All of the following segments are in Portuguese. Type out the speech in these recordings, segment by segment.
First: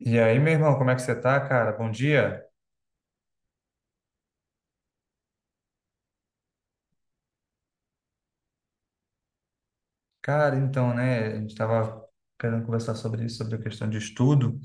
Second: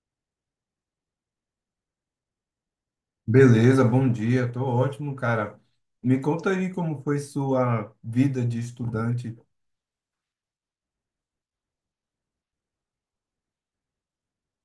E aí, meu irmão, como é que você tá, cara? Bom dia. Beleza, bom dia, tô ótimo, cara. Me conta aí como foi sua vida de estudante. Cara, então, né, a gente tava querendo conversar sobre isso, sobre a questão de estudo.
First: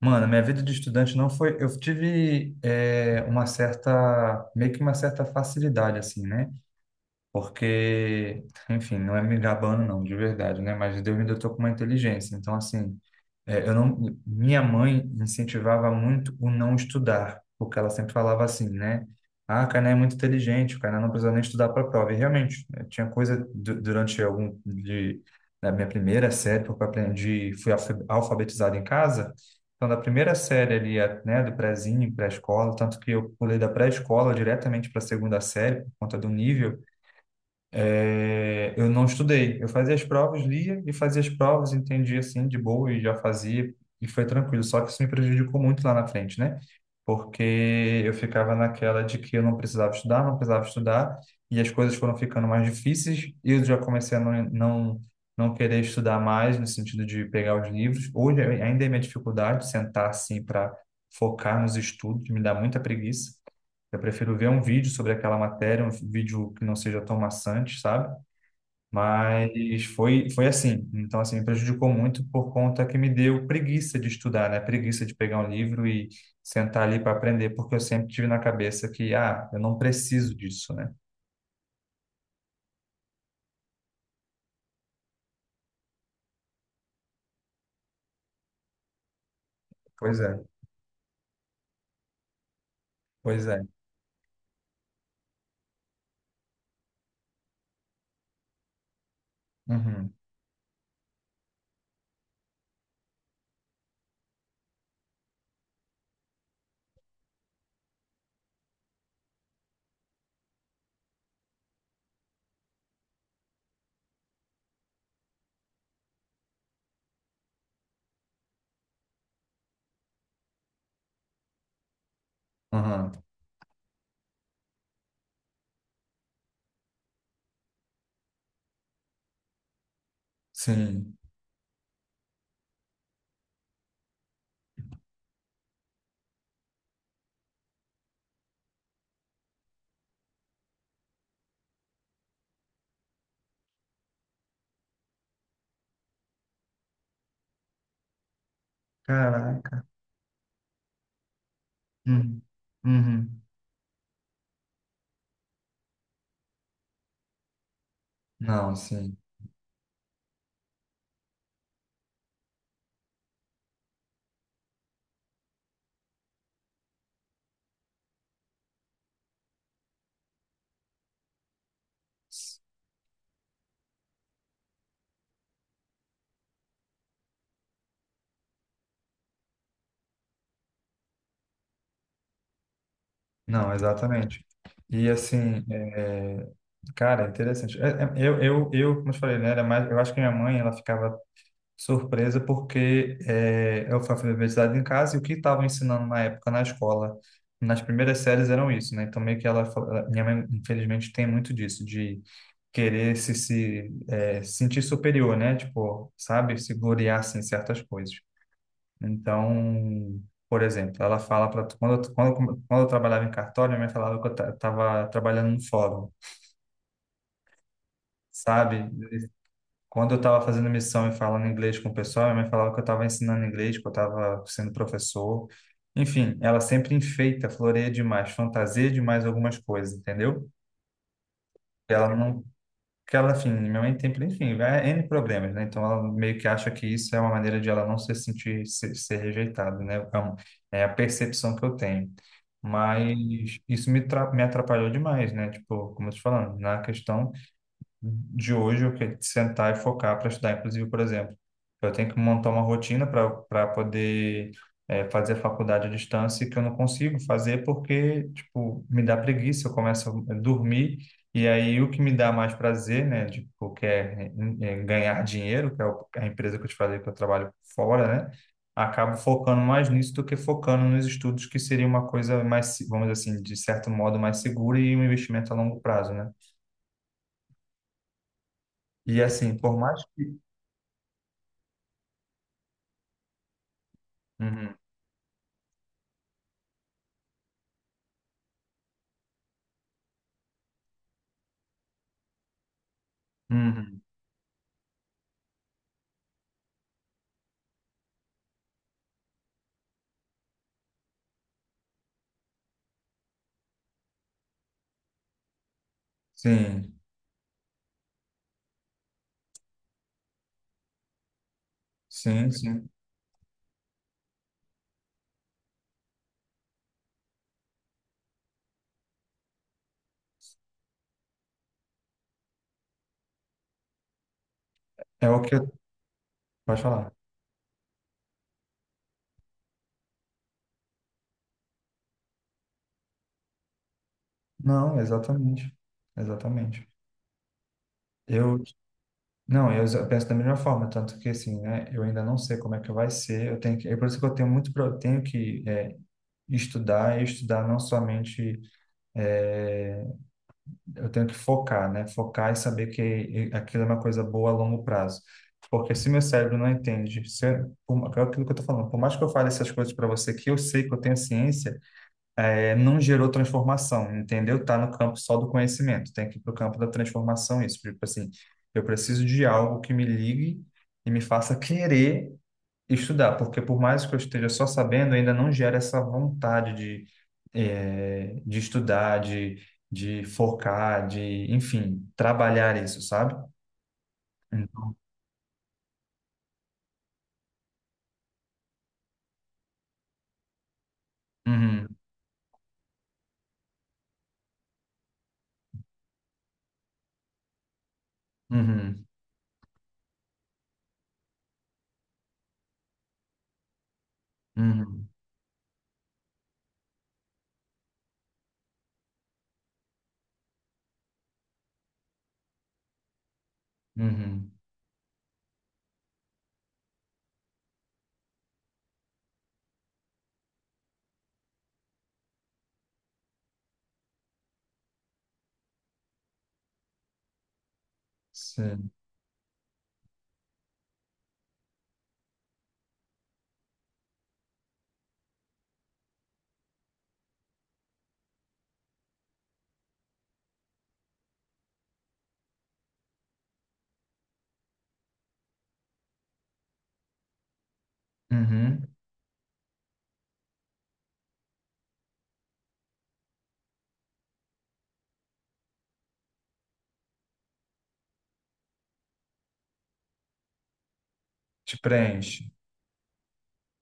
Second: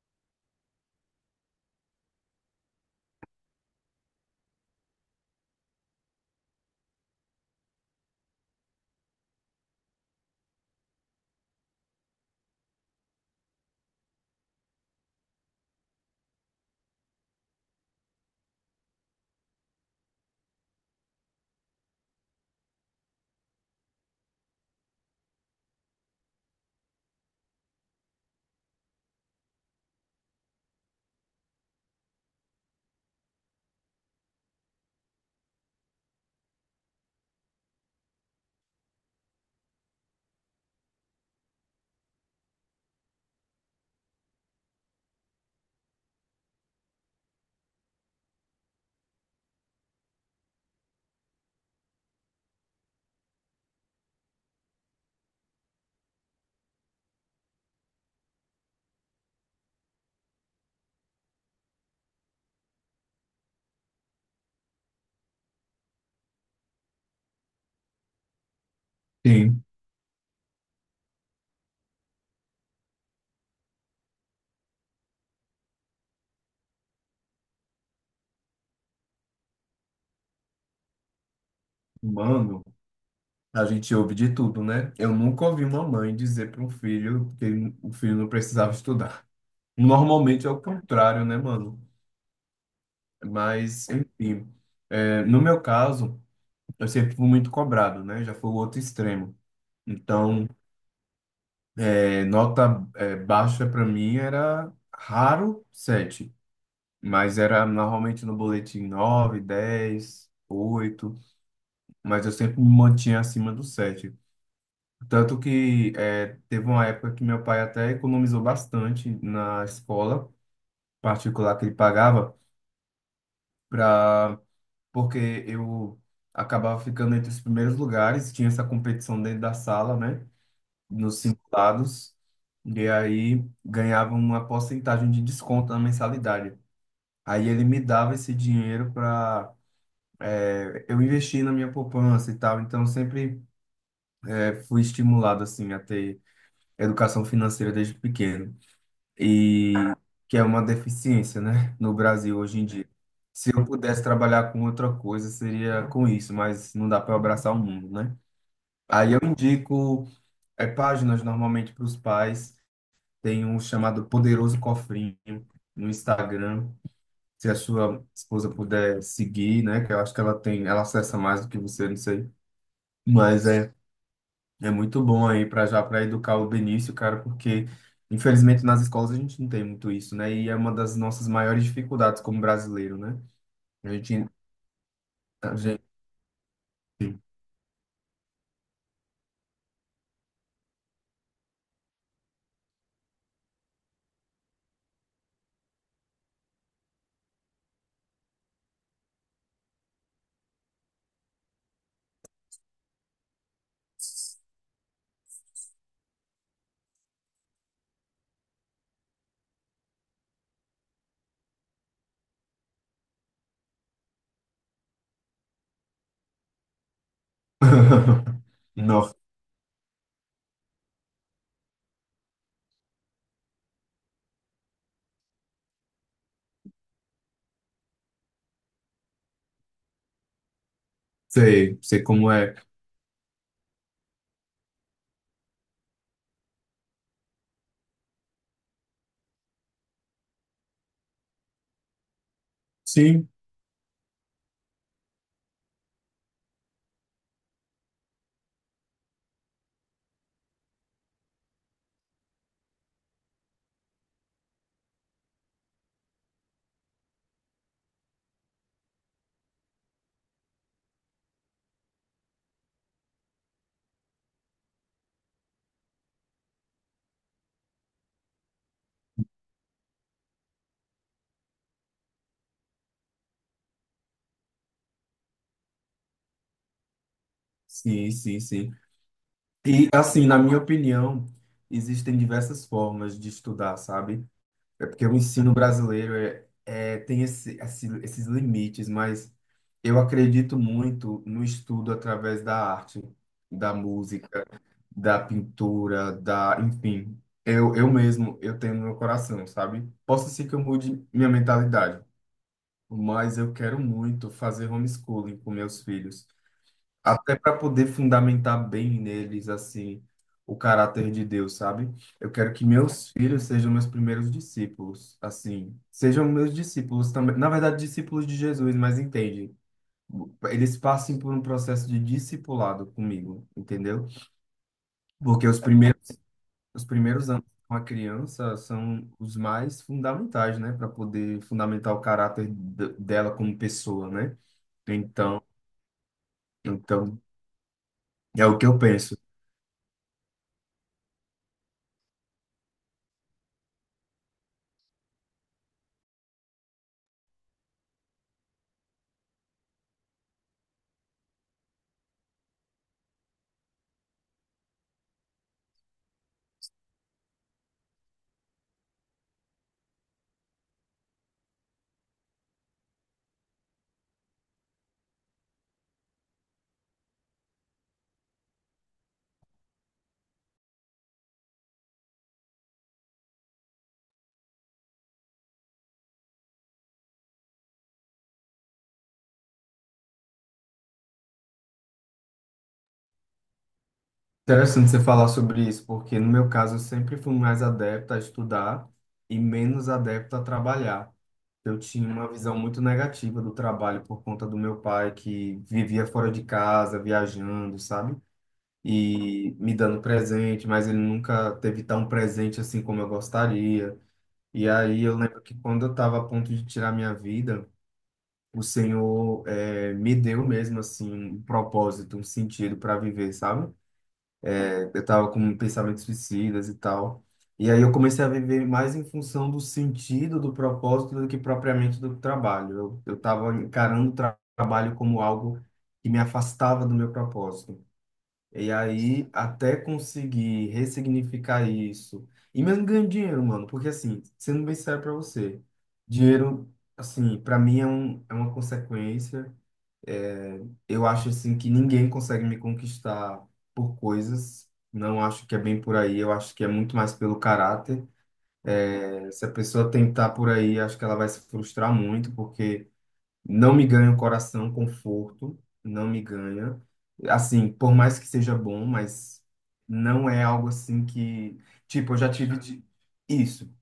Mano, minha vida de estudante não foi... Eu tive uma certa... meio que uma certa facilidade, assim, né? Porque, enfim, não é me gabando, não, de verdade, né? Mas Deus me dotou com uma inteligência. Então, assim, É, eu não, minha mãe incentivava muito o não estudar, porque ela sempre falava assim, né? Ah, o Kainan é muito inteligente, o Kainan não precisa nem estudar para a prova. E realmente, né, tinha coisa durante algum de, da minha primeira série, porque eu aprendi, fui alfabetizado em casa. Então, da primeira série ali, né, do prézinho, pré-escola, tanto que eu pulei da pré-escola diretamente para a segunda série, por conta do nível. É, eu não estudei. Eu fazia as provas, lia e fazia as provas, entendia assim de boa e já fazia e foi tranquilo. Só que isso me prejudicou muito lá na frente, né? Porque eu ficava naquela de que eu não precisava estudar, não precisava estudar e as coisas foram ficando mais difíceis e eu já comecei a não querer estudar mais no sentido de pegar os livros. Hoje ainda é minha dificuldade sentar assim para focar nos estudos, me dá muita preguiça. Eu prefiro ver um vídeo sobre aquela matéria, um vídeo que não seja tão maçante, sabe? Sim. Mas foi assim. Então, assim, me prejudicou muito por conta que me deu preguiça de estudar, né? Preguiça de pegar um livro e sentar ali para aprender, porque eu sempre tive na cabeça que, ah, eu não preciso disso, né? Mano, a gente ouve de tudo, né? Eu nunca ouvi uma mãe dizer para um filho que o filho não precisava estudar. Pois é, Normalmente é o contrário, né, mano? pois é. Mas, enfim, no meu caso, eu sempre fui muito cobrado, né? Já foi o outro extremo. Uhum, Então, nota, baixa para mim era raro sete. Mas era normalmente no boletim 9, 10, 8, mas eu sempre me mantinha acima do sete. Tanto que teve uma época que meu pai até economizou bastante na escola particular que ele pagava, uhum, pra, porque eu acabava ficando entre os primeiros lugares, tinha essa competição dentro da sala, né, sim. nos simulados, e aí ganhava uma porcentagem de desconto na mensalidade. Aí ele me dava esse dinheiro para eu investi na minha poupança e tal, então sempre fui estimulado assim a ter educação financeira desde pequeno e Caraca. que é uma deficiência, né, no Brasil Uhum, hoje em dia. uhum. Se eu pudesse trabalhar com outra coisa seria com isso, mas não dá para abraçar o mundo, né? Não, Aí sim. eu indico páginas normalmente para os pais, tem um chamado Poderoso Cofrinho no Instagram. Se a sua esposa puder seguir, né? Que eu acho que ela tem, ela acessa mais do que você, não sei. Mas é é muito bom aí para já para educar o Benício, cara, porque infelizmente nas escolas a gente não tem muito isso, né? E é uma das nossas maiores dificuldades como brasileiro, né? Não, A gente, exatamente. E a assim, gente... cara, é interessante. Eu, eu como eu te falei, né, era mais, eu acho que minha mãe, ela ficava surpresa porque eu fui alfabetizado em casa e o que estavam ensinando na época na escola, nas primeiras séries eram isso, né? Então meio que minha mãe, infelizmente, tem muito disso, de querer se, se é, sentir superior, né? Tipo, sabe? Se gloriar, assim, em certas coisas. Então, por exemplo, ela fala para quando eu trabalhava em cartório, minha mãe falava que eu estava trabalhando no fórum, sabe? Não, Quando eu estava fazendo missão e falando inglês com o pessoal, minha mãe falava que eu estava ensinando inglês, que eu estava sendo professor. Enfim, ela sempre enfeita, floreia demais, fantasia demais algumas coisas, entendeu? sei, sei Ela como não. é. Que ela, enfim, minha mãe tem, enfim, N problemas, né? Então ela meio que acha que isso é uma maneira de ela não se sentir, ser rejeitada, né? É a percepção que eu tenho. Sim, Mas isso me atrapalhou demais, né? Tipo, como eu tô te falando, na questão de hoje eu quero sentar e focar para estudar. Inclusive, por exemplo, eu tenho que montar uma rotina para poder fazer faculdade à distância que eu não consigo fazer porque, tipo, me dá preguiça, eu começo a dormir e aí o que me dá mais prazer, né, tipo, que é, ganhar dinheiro, a empresa que eu te falei que eu trabalho fora, né, acabo focando mais nisso do que focando nos estudos, que seria uma coisa mais, vamos dizer assim, de certo modo mais segura e um investimento a longo prazo, né? sim, sim, sim. E assim, por E mais assim, na minha opinião, existem diversas formas de estudar, sabe? uhum, É porque o ensino brasileiro tem esses limites, mas eu acredito muito no estudo através da arte, da uhum. música, da pintura, da, enfim. Eu mesmo, eu tenho no meu coração, sabe? Posso ser que eu mude minha mentalidade, mas eu quero muito fazer homeschooling com meus filhos. Sim, Até para poder fundamentar bem neles, assim, o caráter de Deus, sabe? Eu sim, quero que sim. meus filhos sejam meus primeiros discípulos, assim, sejam meus discípulos também, na verdade, discípulos de Jesus, mas entende? Eles passem por um processo de discipulado comigo, entendeu? É o Porque que eu... Pode os falar. primeiros anos com a criança são os mais fundamentais, né, para poder fundamentar o caráter dela como pessoa, né? Não, Então, exatamente. Exatamente. então, é o Eu, que eu penso. não, eu penso da mesma forma, tanto que assim, né, eu ainda não sei como é que vai ser, eu tenho que, é por isso que eu tenho muito, eu tenho que estudar, e estudar não somente, é, eu tenho que focar, né, focar e saber que aquilo é uma coisa boa a longo prazo, porque se meu cérebro não entende, se, eu- por, é aquilo que eu tô falando, por mais que eu fale essas coisas para você, que eu sei que eu tenho ciência, é, não gerou transformação, entendeu? Tá no campo só do conhecimento, tem que ir para o campo da transformação isso. Tipo assim, eu preciso de algo que me ligue e me faça querer estudar, porque por mais que eu esteja só sabendo, ainda não gera essa vontade de, é, de estudar, de focar, de, enfim, trabalhar isso, sabe? Interessante você falar sobre isso, porque no meu caso eu sempre fui mais adepto a estudar e menos adepto a trabalhar. Eu Uhum, tinha uma visão muito negativa do trabalho por conta do meu pai que vivia fora de casa, viajando, sabe? uhum, E me dando presente, mas ele nunca teve tão presente assim como eu gostaria. E aí uhum, eu lembro que quando eu estava a ponto de tirar minha vida, o Senhor me deu mesmo assim um propósito, um sentido para viver, sabe? uhum, Eu tava com pensamentos suicidas e tal. E aí eu comecei a viver mais em função do sentido, do propósito, do que propriamente do trabalho. Eu tava encarando o trabalho como algo que me afastava do meu propósito. E sim, aí, até conseguir ressignificar isso. E mesmo ganhando dinheiro, mano. Porque, assim, sendo bem sério pra você, dinheiro, assim, pra mim é uma consequência. É, eu acho assim que ninguém consegue me conquistar por coisas. Não acho que é bem por aí. Eu acho que é muito mais pelo caráter. uhum. Se a pessoa tentar por aí, acho que ela vai se frustrar muito, porque não me ganha o coração, conforto, não me ganha. Assim, por mais que seja bom, mas não é algo assim que, Te tipo, eu já preenche. tive de... isso.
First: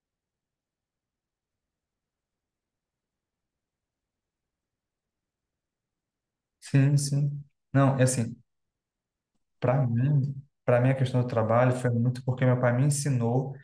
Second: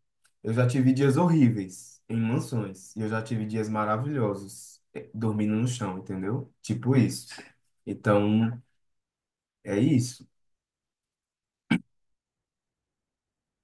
Eu já tive dias horríveis em mansões e eu já tive dias maravilhosos dormindo no chão, entendeu? Tipo Sim, isso. sim. Não, é assim, Então, é para isso. mim, para mim, a questão do trabalho foi muito porque meu pai me ensinou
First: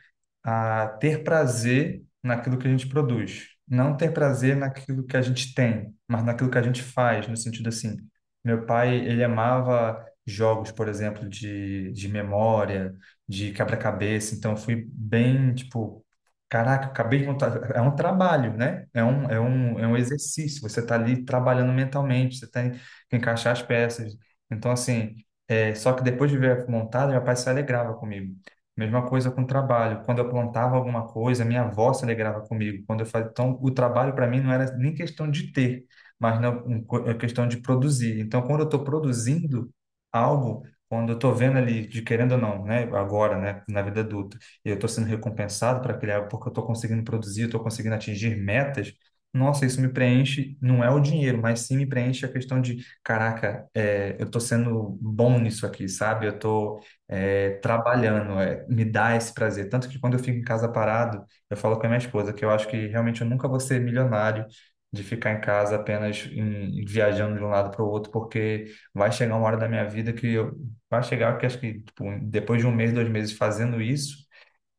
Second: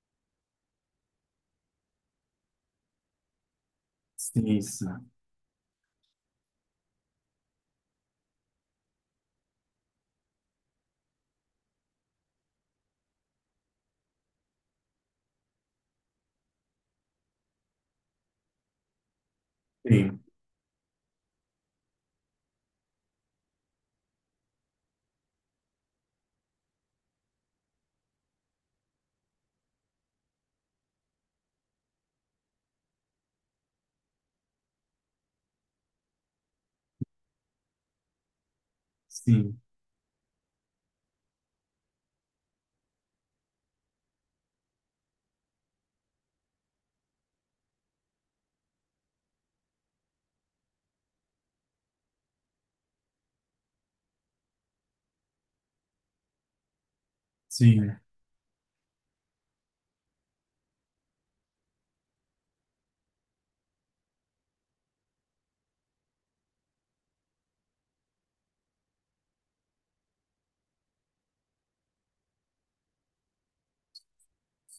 a ter prazer naquilo que a gente produz. Não ter prazer Sim, naquilo sim, que a gente tem, mas naquilo que a gente faz, no sentido assim. Meu pai, ele amava jogos, por exemplo, de memória, de quebra-cabeça, então eu fui bem, tipo, caraca, acabei de montar. É um trabalho, né? É um sim, exercício. Você está ali trabalhando mentalmente, você tem que encaixar as peças. Então, assim, é, só que depois de ver montada, meu pai se alegrava comigo. Mesma coisa com o trabalho. Quando eu plantava alguma coisa, minha avó se alegrava comigo. Quando eu fazia, então, o trabalho para mim não era nem questão de ter, mas não, é questão de produzir. Então, quando eu estou sim, produzindo algo, quando eu estou vendo ali, de querendo ou não, né, agora, né, na vida adulta, e eu estou sendo recompensado para aquele algo porque eu estou conseguindo produzir, eu estou conseguindo atingir metas. Nossa, isso me preenche, não é o dinheiro, mas sim me preenche a questão de, caraca, é, eu estou sendo bom nisso aqui, sabe? Eu estou é, sim, trabalhando, é, me dá esse prazer. Tanto que quando eu fico em casa parado, eu falo com a minha esposa que eu acho que realmente eu nunca vou ser milionário de ficar em casa apenas viajando de um lado para o outro, porque vai chegar uma hora da minha vida que eu, vai chegar que acho que tipo, depois de um mês, dois meses fazendo isso,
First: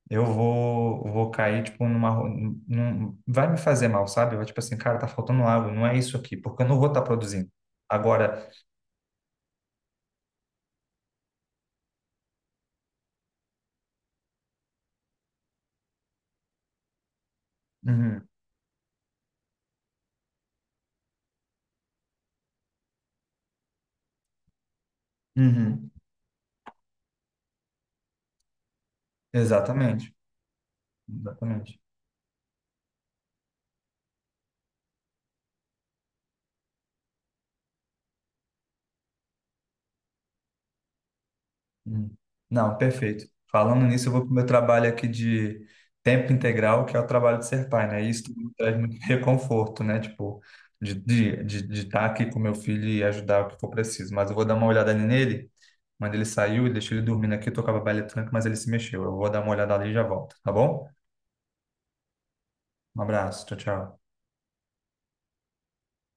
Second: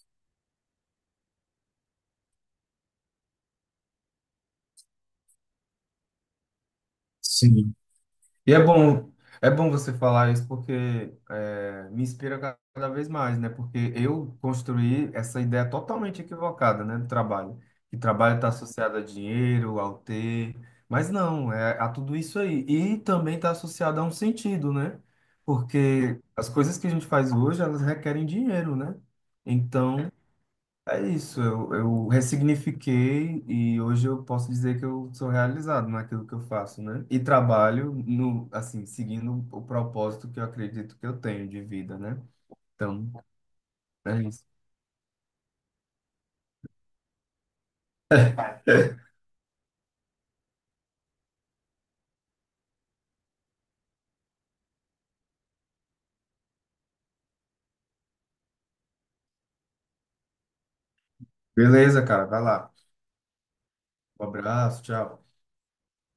vou cair, tipo, num, vai me fazer mal, sabe? Vai, tipo assim, cara, tá faltando algo, não é isso aqui, porque eu não vou estar produzindo. sim. Agora, E é bom você falar isso porque é, me inspira cada vez mais, né? Porque eu construí essa ideia totalmente equivocada, né, do trabalho. Que uhum, trabalho está associado a dinheiro, ao ter, mas não, é a tudo isso aí. E também está associado a um sentido, né? uhum, Porque as coisas que a gente faz hoje, elas requerem dinheiro, né? Então, exatamente, é isso, exatamente. eu ressignifiquei e hoje eu posso dizer que eu sou realizado naquilo que eu faço, né? E trabalho no, assim, seguindo o propósito que eu acredito que eu tenho de vida, Hum. né? Não, Então, perfeito. Falando nisso, eu vou é para o isso. meu trabalho aqui de tempo integral, que é o trabalho de ser pai, né? E isso me traz muito reconforto, né? Tipo, de de estar aqui com meu filho e ajudar o que for preciso. Mas eu vou dar uma olhada nele. Quando ele saiu, eu deixei ele dormindo aqui, eu tocava baile funk, mas ele se mexeu. Eu vou dar uma olhada ali e já volto, tá bom? Beleza, cara, vai lá. Um abraço, tchau, tchau. Um abraço, tchau.